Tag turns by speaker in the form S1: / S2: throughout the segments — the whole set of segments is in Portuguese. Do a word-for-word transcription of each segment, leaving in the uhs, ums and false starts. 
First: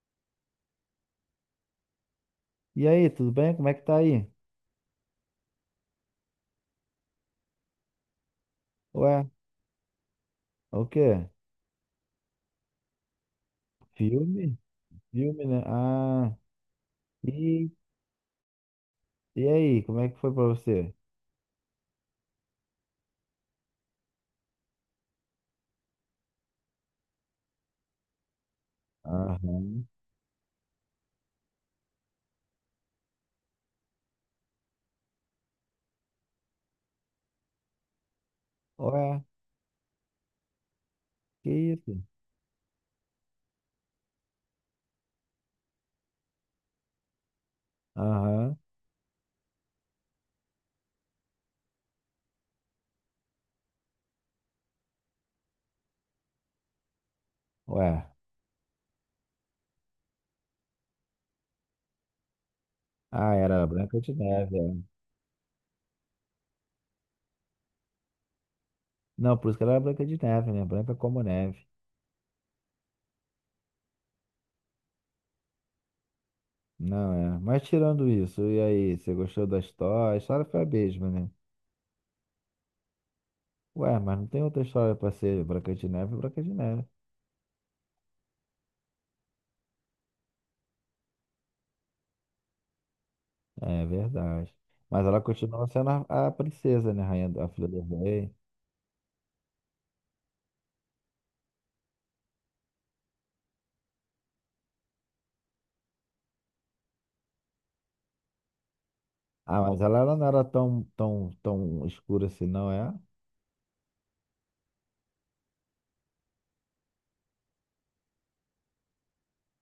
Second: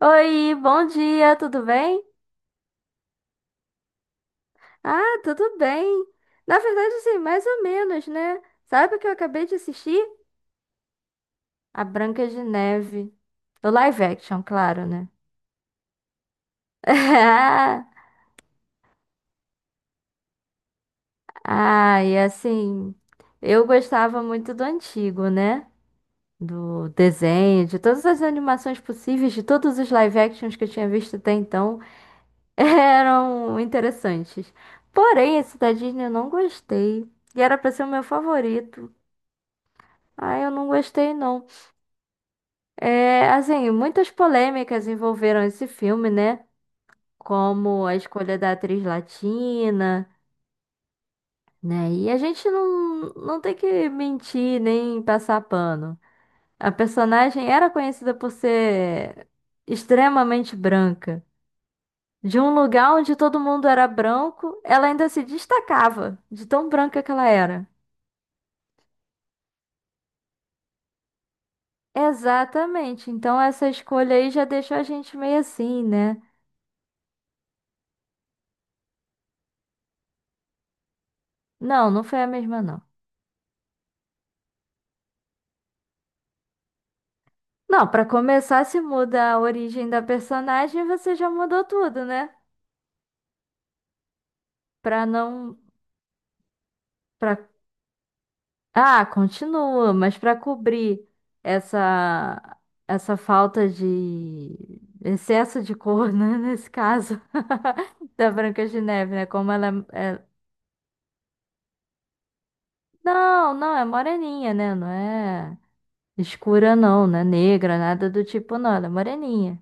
S1: Oi, bom dia, tudo bem?
S2: E aí, tudo bem? Como é que tá aí?
S1: Ah, tudo bem. Na verdade, assim, mais ou menos, né? Sabe o que eu
S2: Ué,
S1: acabei de assistir?
S2: é o quê?
S1: A Branca de Neve. O live action,
S2: Filme?
S1: claro, né?
S2: Filme, né? Ah, e, e aí, como é que foi pra você?
S1: Ah, e assim, eu gostava muito do antigo, né? Do desenho, de todas as animações possíveis, de todos
S2: Aham.
S1: os live actions que eu tinha visto até então, eram interessantes. Porém, esse da Disney eu não gostei. E era pra ser o meu favorito.
S2: Ué,
S1: Ah, eu não gostei, não.
S2: que isso?
S1: É, assim, muitas polêmicas envolveram esse filme, né? Como a escolha da
S2: Aham.
S1: atriz latina, né? E a gente não, não tem que mentir nem passar pano. A personagem era
S2: Ué.
S1: conhecida por ser extremamente branca. De um lugar onde
S2: Ah,
S1: todo
S2: era
S1: mundo era
S2: Branca de Neve,
S1: branco,
S2: é.
S1: ela ainda se destacava de tão branca que ela era.
S2: Não, por isso que ela era Branca de Neve, né? Branca como neve.
S1: Exatamente. Então essa escolha aí já deixou a gente meio assim, né?
S2: Não, é. Mas tirando isso, e aí, você gostou da história? A história foi a mesma, né?
S1: Não, não foi a mesma, não.
S2: Ué, mas não tem outra história pra ser Branca de Neve, Branca de Neve.
S1: Não, pra começar, se muda a origem da personagem, você já mudou tudo, né?
S2: É verdade.
S1: Pra
S2: Mas ela
S1: não,
S2: continuava sendo a, a princesa, né? Rainha, do-
S1: para
S2: a filha do rei.
S1: ah, continua, mas pra cobrir essa essa falta de excesso de cor, né, nesse caso da Branca de Neve, né? Como
S2: Ah,
S1: ela
S2: mas ela
S1: é...
S2: ela
S1: é,
S2: não era tão, tão, tão escura assim, não é?
S1: Não, não, é moreninha, né? Não é escura não, não é negra, nada do tipo não, ela é moreninha.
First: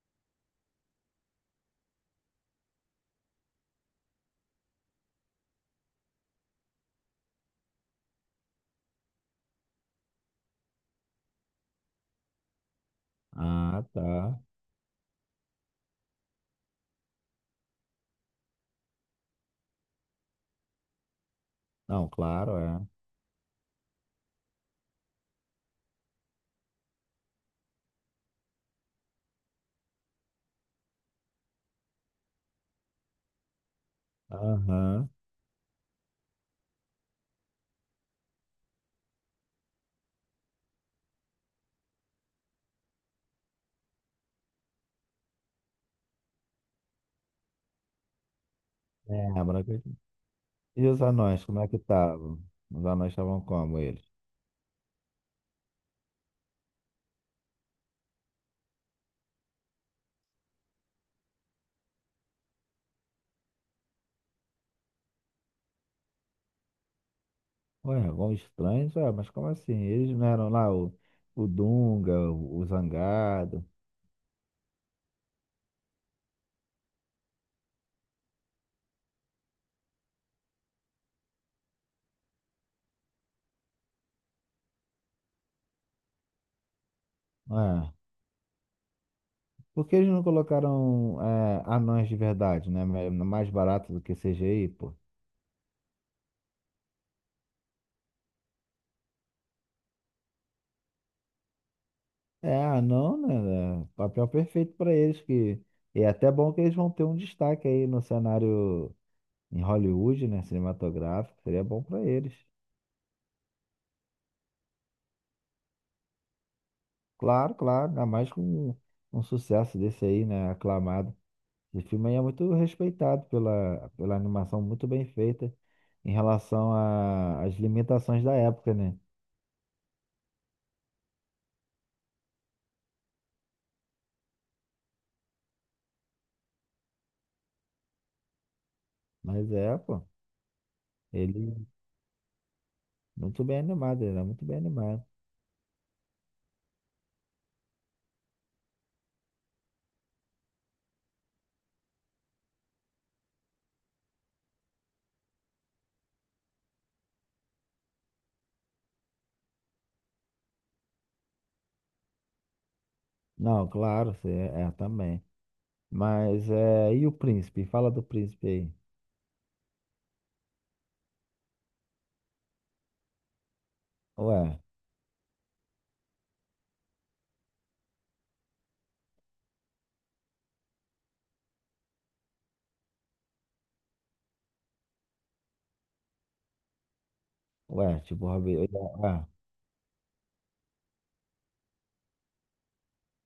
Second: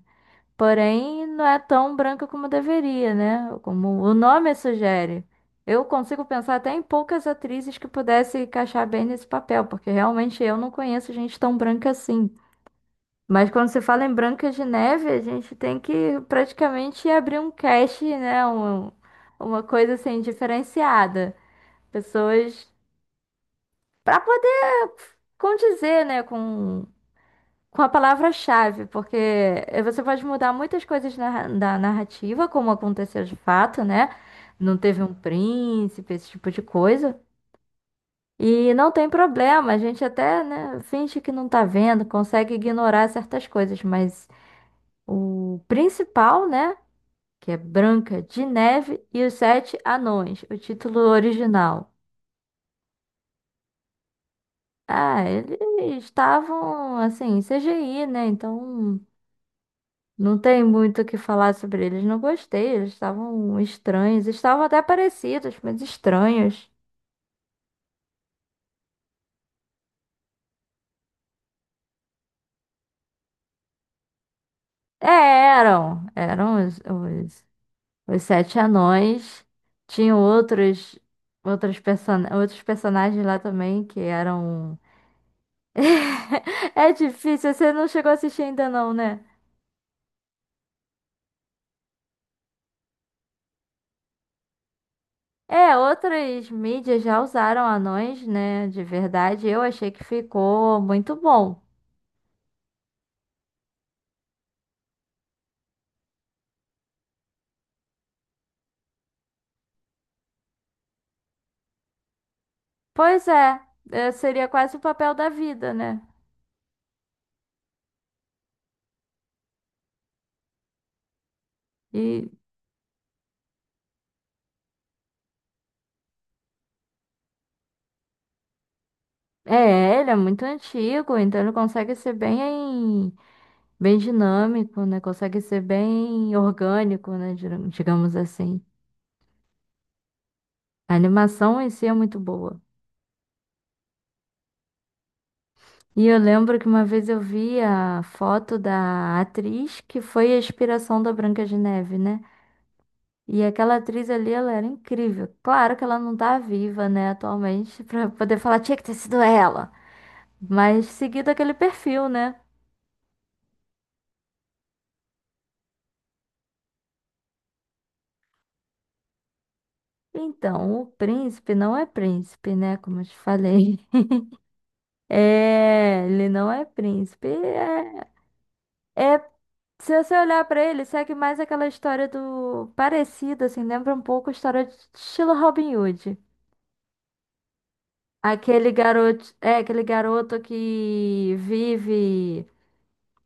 S1: Porém, não é tão branca como deveria, né? Como o nome sugere. Eu consigo pensar até em poucas atrizes que pudessem encaixar bem nesse papel, porque realmente eu não conheço gente tão branca assim. Mas quando se
S2: Ah,
S1: fala em
S2: tá.
S1: Branca de Neve, a gente tem que praticamente abrir um cast, né? Um- uma coisa assim diferenciada.
S2: Não, claro,
S1: Pessoas
S2: é.
S1: para poder condizer, né, com com a palavra-chave, porque eh, você pode mudar muitas coisas na- da narrativa, como aconteceu de fato, né? Não teve
S2: Aham.
S1: um príncipe, esse tipo de coisa. E não tem problema, a gente até, né, finge que não tá vendo, consegue ignorar certas coisas, mas o principal, né, que é Branca de Neve e
S2: É,
S1: os
S2: a
S1: Sete
S2: branca. de-
S1: Anões, o
S2: E
S1: título
S2: os anões, como é que
S1: original.
S2: estavam? Os anões estavam como eles?
S1: Ah, eles estavam assim, C G I, né? Então não tem muito o que falar sobre eles. Não gostei. Eles estavam estranhos. Estavam até parecidos, mas estranhos.
S2: Ué, vão estranhos? Ué, mas como assim? Eles não eram lá o, o Dunga, o, o Zangado?
S1: É, eram. Eram os, os, os sete anões. Tinham outros, outros, person outros personagens lá também que eram. É difícil. Você não
S2: Ué,
S1: chegou a assistir ainda, não, né?
S2: por que eles não colocaram é, anões de verdade, né? Mais mais barato do que C G I, pô?
S1: É, outras mídias já usaram anões, né? De verdade. Eu achei que ficou muito bom.
S2: É, ah, não, né? É papel perfeito para eles, que é até bom que eles vão ter um destaque aí no cenário em Hollywood, né? Cinematográfico, seria bom para eles.
S1: Pois é. É, seria quase o papel da vida, né?
S2: Claro, claro, ainda mais com um sucesso desse aí, né? Aclamado. Esse filme aí é
S1: E
S2: muito respeitado pela, pela animação muito bem feita em relação a- às limitações da época, né?
S1: é, ele é muito antigo, então ele consegue ser bem, bem dinâmico, né? Consegue ser bem orgânico, né? Dir- Digamos assim.
S2: Mas é, pô,
S1: A
S2: ele
S1: animação em si é muito boa.
S2: muito bem animado, ele é muito bem animado.
S1: E eu lembro que uma vez eu vi a foto da atriz que foi a inspiração da Branca de Neve, né? E aquela atriz ali, ela era incrível. Claro que ela não tá viva, né, atualmente, pra poder falar, tinha que ter sido ela. Mas seguido aquele perfil, né?
S2: Não, claro, cê- é, é, também. Mas é. E o príncipe? Fala do príncipe aí.
S1: Então, o príncipe não é príncipe, né? Como eu te falei.
S2: Ué,
S1: É, ele não é príncipe. É, é- Se você olhar pra ele, segue mais aquela história do parecida, assim, lembra um pouco a história de estilo Robin Hood.
S2: ué, tipo, Robin.
S1: Aquele
S2: Ué,
S1: garoto, é aquele garoto que vive,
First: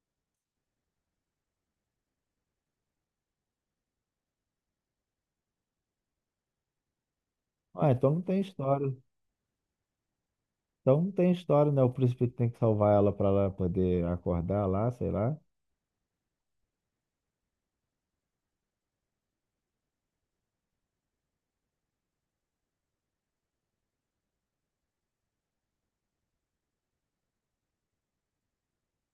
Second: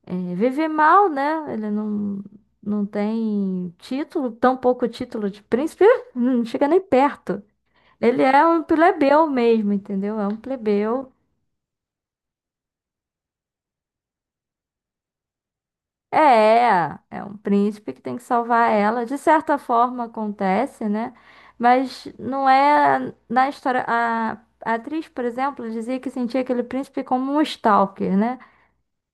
S1: é, vive mal, né? Ele não, não tem título, tão pouco título de príncipe, não chega nem perto.
S2: ué, então
S1: Ele
S2: não tem
S1: é um
S2: história.
S1: plebeu mesmo, entendeu? É um
S2: Então
S1: plebeu.
S2: não tem história, né? O príncipe que tem que salvar ela pra ela poder acordar lá, sei lá.
S1: É, é um príncipe que tem que salvar ela. De certa forma acontece, né? Mas não é na história. A, a atriz, por exemplo, dizia que sentia aquele príncipe como um stalker, né?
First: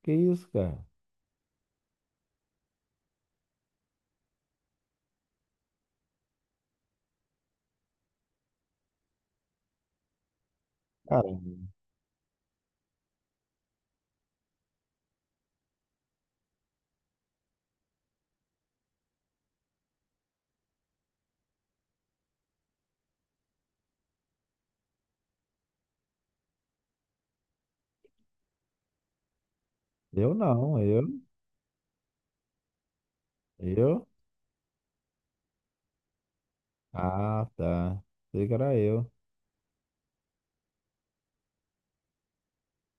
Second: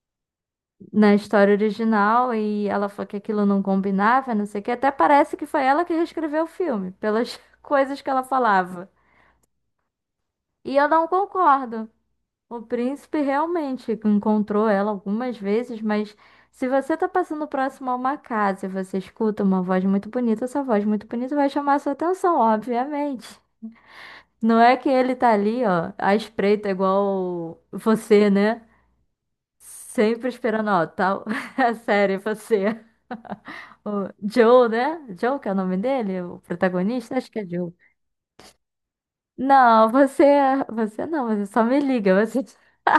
S2: Que isso, cara?
S1: Na história original, e ela falou que aquilo não combinava, não sei o quê. Até parece que foi ela que reescreveu o filme, pelas coisas que ela falava. E eu não
S2: Cara,
S1: concordo. O príncipe realmente encontrou ela algumas vezes, mas se você está passando próximo a uma casa e você escuta uma voz muito bonita, essa voz muito bonita vai chamar a sua atenção, obviamente. Não é que ele tá ali, ó, à espreita, igual você, né? Sempre
S2: eu
S1: esperando,
S2: não,
S1: ó,
S2: eu.
S1: tal. É sério, você.
S2: Eu?
S1: O Joe, né? Joe, que é o nome dele, o protagonista? Acho que é
S2: Ah,
S1: Joe.
S2: tá. Sei que era eu.
S1: Não, você, é, você não, você só me liga, você.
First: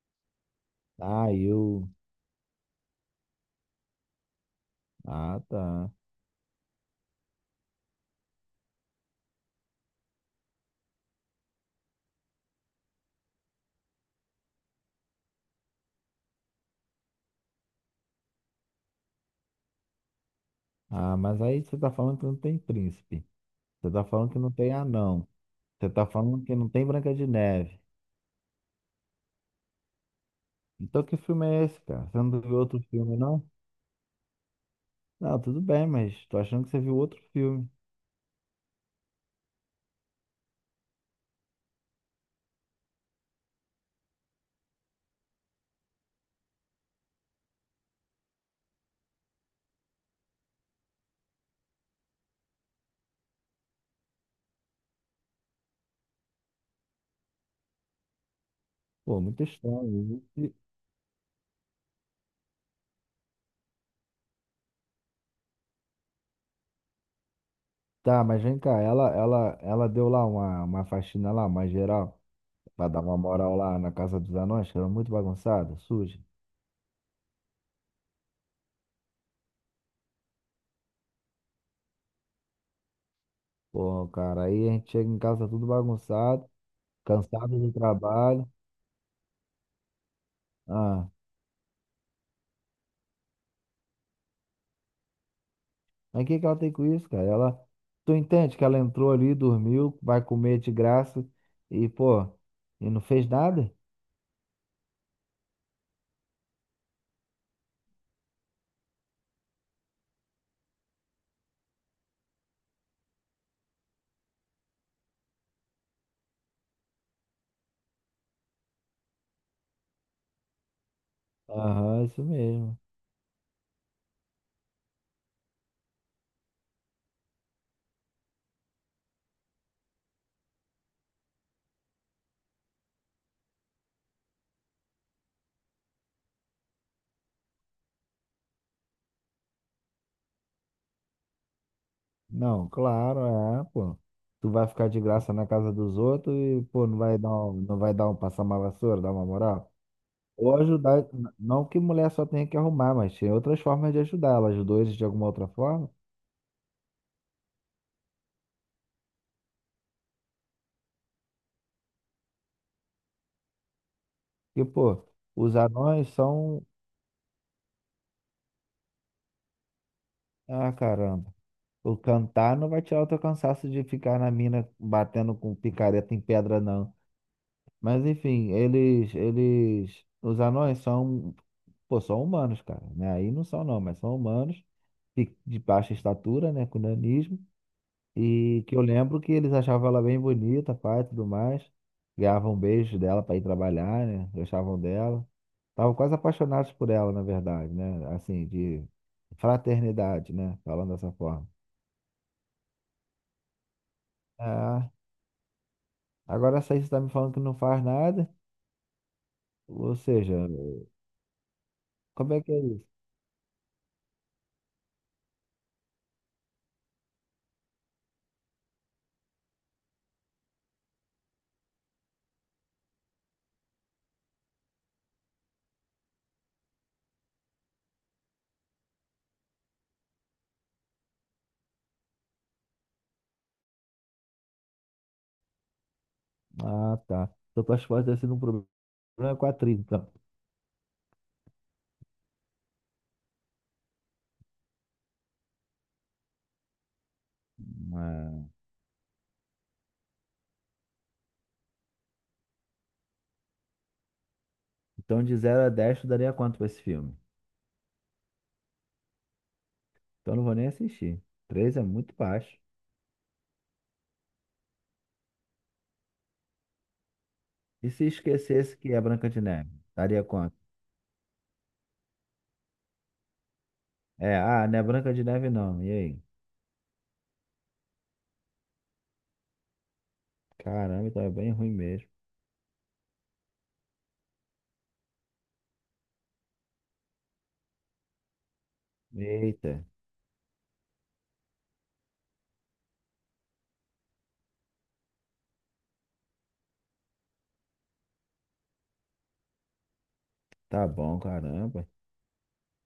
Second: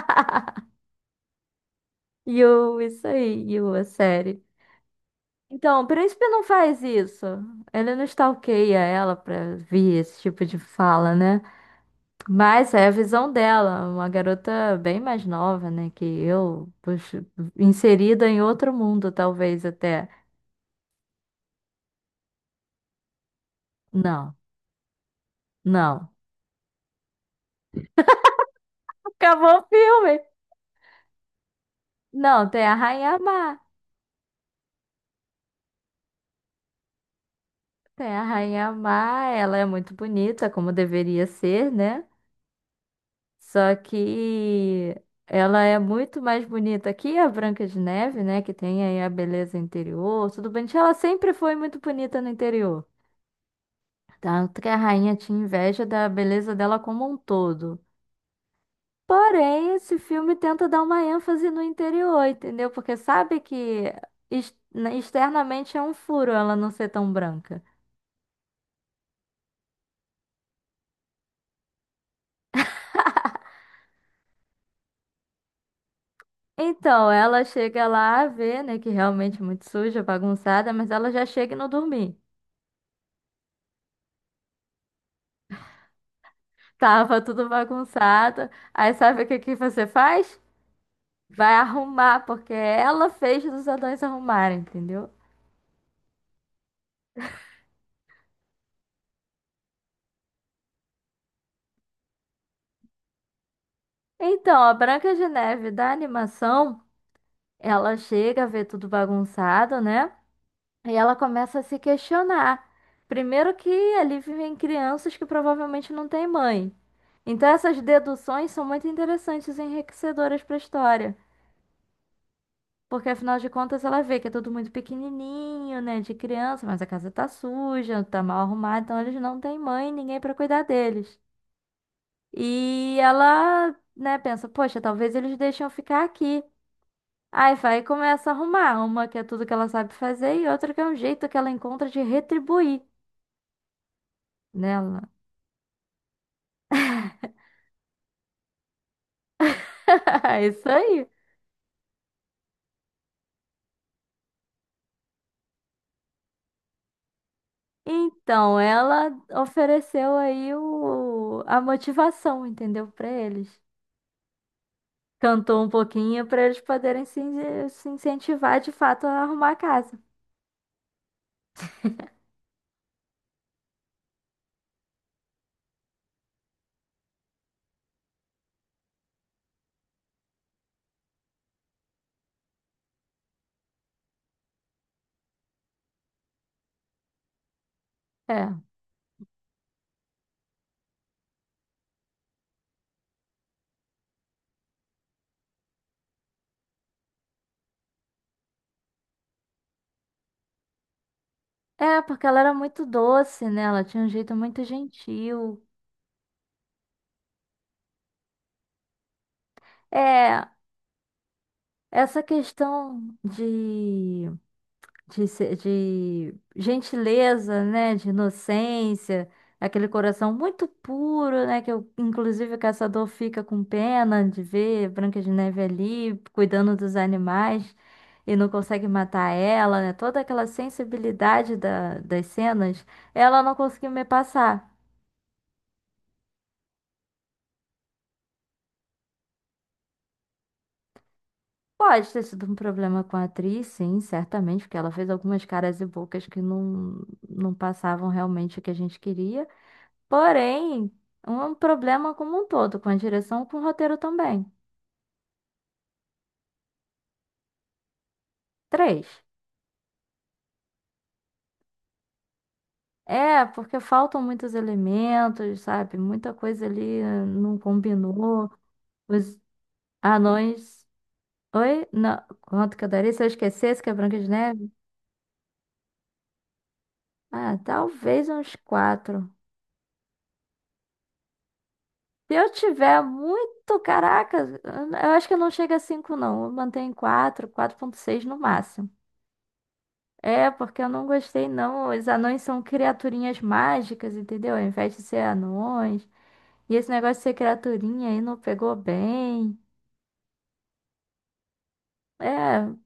S2: Ah, eu.
S1: Yu, isso aí, Yu, a série.
S2: Ah,
S1: Então, o
S2: tá.
S1: príncipe não faz isso. Ele não stalkeia ela pra vir esse tipo de fala, né? Mas é a visão dela, uma garota bem mais nova, né? Que eu, puxa, inserida em outro mundo, talvez até.
S2: Ah, mas aí você tá falando que não tem príncipe. Você tá falando
S1: Não,
S2: que não tem anão. Você tá
S1: não.
S2: falando que não tem Branca de Neve.
S1: Acabou o filme.
S2: Então que filme é esse, cara? Você não
S1: Não,
S2: viu
S1: tem a
S2: outro filme,
S1: Rainha
S2: não?
S1: Má.
S2: Não, tudo bem, mas tô achando que você viu outro filme.
S1: Tem a Rainha Má, ela é muito bonita, como deveria ser, né? Só que ela é muito mais bonita que a Branca de Neve, né? Que tem aí a beleza interior. Tudo bem que ela sempre foi muito bonita no interior. Tanto que a rainha tinha inveja da beleza dela como um todo.
S2: Pô, muito
S1: Porém, esse
S2: estranho.
S1: filme
S2: E-
S1: tenta dar uma ênfase no interior, entendeu? Porque sabe que ex- externamente é um furo ela não ser tão branca.
S2: Tá, mas vem cá, ela, ela, ela deu lá uma, uma faxina lá, mais geral, pra dar uma moral lá na casa dos anões, que era muito bagunçada, suja.
S1: Então, ela chega lá a ver, né, que realmente é muito suja, bagunçada, mas ela já chega e não dormir.
S2: Pô, cara, aí a gente chega em casa tudo bagunçado,
S1: Tava tudo
S2: cansado do trabalho.
S1: bagunçado. Aí sabe o que que você faz?
S2: Ah,
S1: Vai arrumar, porque ela fez os anões arrumarem, entendeu?
S2: mas o que que ela tem com isso, cara? Ela, tu entende que ela entrou ali, dormiu, vai comer de graça e, pô, e não fez nada?
S1: Então, a Branca de Neve da animação, ela chega a ver tudo bagunçado, né? E ela começa a se questionar. Primeiro que ali vivem crianças que provavelmente não têm mãe. Então, essas deduções são muito interessantes e enriquecedoras para a história.
S2: Aham, isso mesmo.
S1: Porque afinal de contas ela vê que é tudo muito pequenininho, né, de criança, mas a casa tá suja, tá mal arrumada, então eles não têm mãe, ninguém pra cuidar deles. E ela, né, pensa, poxa, talvez eles deixem eu ficar aqui. Aí vai e começa a arrumar, uma que é tudo que ela sabe fazer e outra que é um jeito que ela encontra de
S2: Não,
S1: retribuir
S2: claro, é, pô. Tu vai ficar de
S1: nela.
S2: graça na casa dos outros e, pô, não vai dar um, não vai dar um passar uma vassoura, dar uma moral.
S1: É
S2: Ou
S1: isso
S2: ajudar,
S1: aí.
S2: n- não que mulher só tenha que arrumar, mas tem outras formas de ajudar. Ela ajudou eles de alguma outra forma.
S1: Então, ela ofereceu aí o, a motivação, entendeu, pra eles.
S2: E, pô, os
S1: Cantou um
S2: anões
S1: pouquinho para eles
S2: são.
S1: poderem se, in- se incentivar de fato a arrumar a casa.
S2: Ah, caramba. O cantar não vai tirar o teu cansaço de ficar na mina batendo com picareta em pedra, não. Mas, enfim, eles, eles, os anões são Pô, são humanos, cara, né? Aí não são não, mas são humanos de, de baixa estatura, né? Com nanismo.
S1: É.
S2: E que eu lembro que eles achavam ela bem bonita, pai, e tudo mais. Ganhavam beijos dela pra ir trabalhar, né? Gostavam dela. Estavam quase apaixonados por ela, na verdade, né? Assim, de fraternidade, né? Falando dessa forma.
S1: É, porque ela era muito doce, né? Ela tinha um jeito muito
S2: Ah,
S1: gentil.
S2: agora essa aí você tá me falando que não faz nada. Ou seja,
S1: É, essa
S2: como é que é isso?
S1: questão de de, se- de gentileza, né, de inocência, aquele coração muito puro, né, que eu- inclusive o caçador fica com pena de ver Branca de Neve ali cuidando dos animais e não consegue matar ela, né, toda aquela sensibilidade da- das cenas, ela não conseguiu me passar.
S2: Ah, tá. Então tuas fotos devem ser um problema com a atriz, então.
S1: Pode ter sido um problema com a atriz, sim, certamente, porque ela fez algumas caras e bocas que não, não passavam realmente o que a gente queria. Porém, um problema como um todo, com a direção, com o roteiro também.
S2: Então, de zero a dez, tu daria quanto pra esse filme?
S1: Três.
S2: Então, eu não vou nem assistir. Três é muito baixo.
S1: É, porque faltam muitos elementos, sabe? Muita coisa ali eh, não
S2: E se
S1: combinou.
S2: esquecesse que é Branca
S1: Os
S2: de Neve? Daria quanto?
S1: anões. Oi? Não. Quanto que eu daria se eu esquecesse que é Branca de
S2: É, ah,
S1: Neve?
S2: não é Branca de Neve não. E aí?
S1: Ah, talvez uns quatro.
S2: Caramba, então é bem ruim mesmo.
S1: Se eu tiver muito, caraca, eu acho que não chega a cinco, não. Eu mantenho em quatro, quatro vírgula seis no máximo.
S2: Eita,
S1: É, porque eu não gostei, não. Os anões são criaturinhas mágicas, entendeu? Ao invés de ser anões. E esse negócio de ser criaturinha aí não pegou bem.
S2: tá bom, caramba.
S1: É,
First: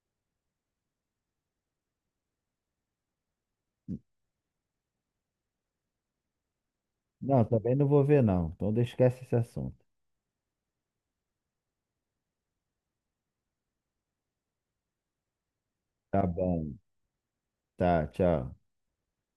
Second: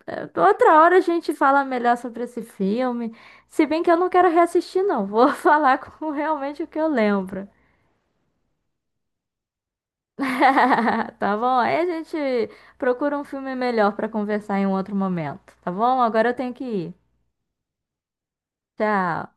S1: é, outra hora a gente fala melhor sobre esse filme. Se bem que eu não quero reassistir, não. Vou falar com realmente o que eu
S2: Não,
S1: lembro.
S2: também não vou ver não. Então, esquece esse assunto.
S1: Tá bom? Aí a gente procura um filme melhor pra conversar em um outro momento, tá bom?
S2: Tá
S1: Agora eu tenho que
S2: bom.
S1: ir.
S2: Tá, tchau.
S1: Tchau.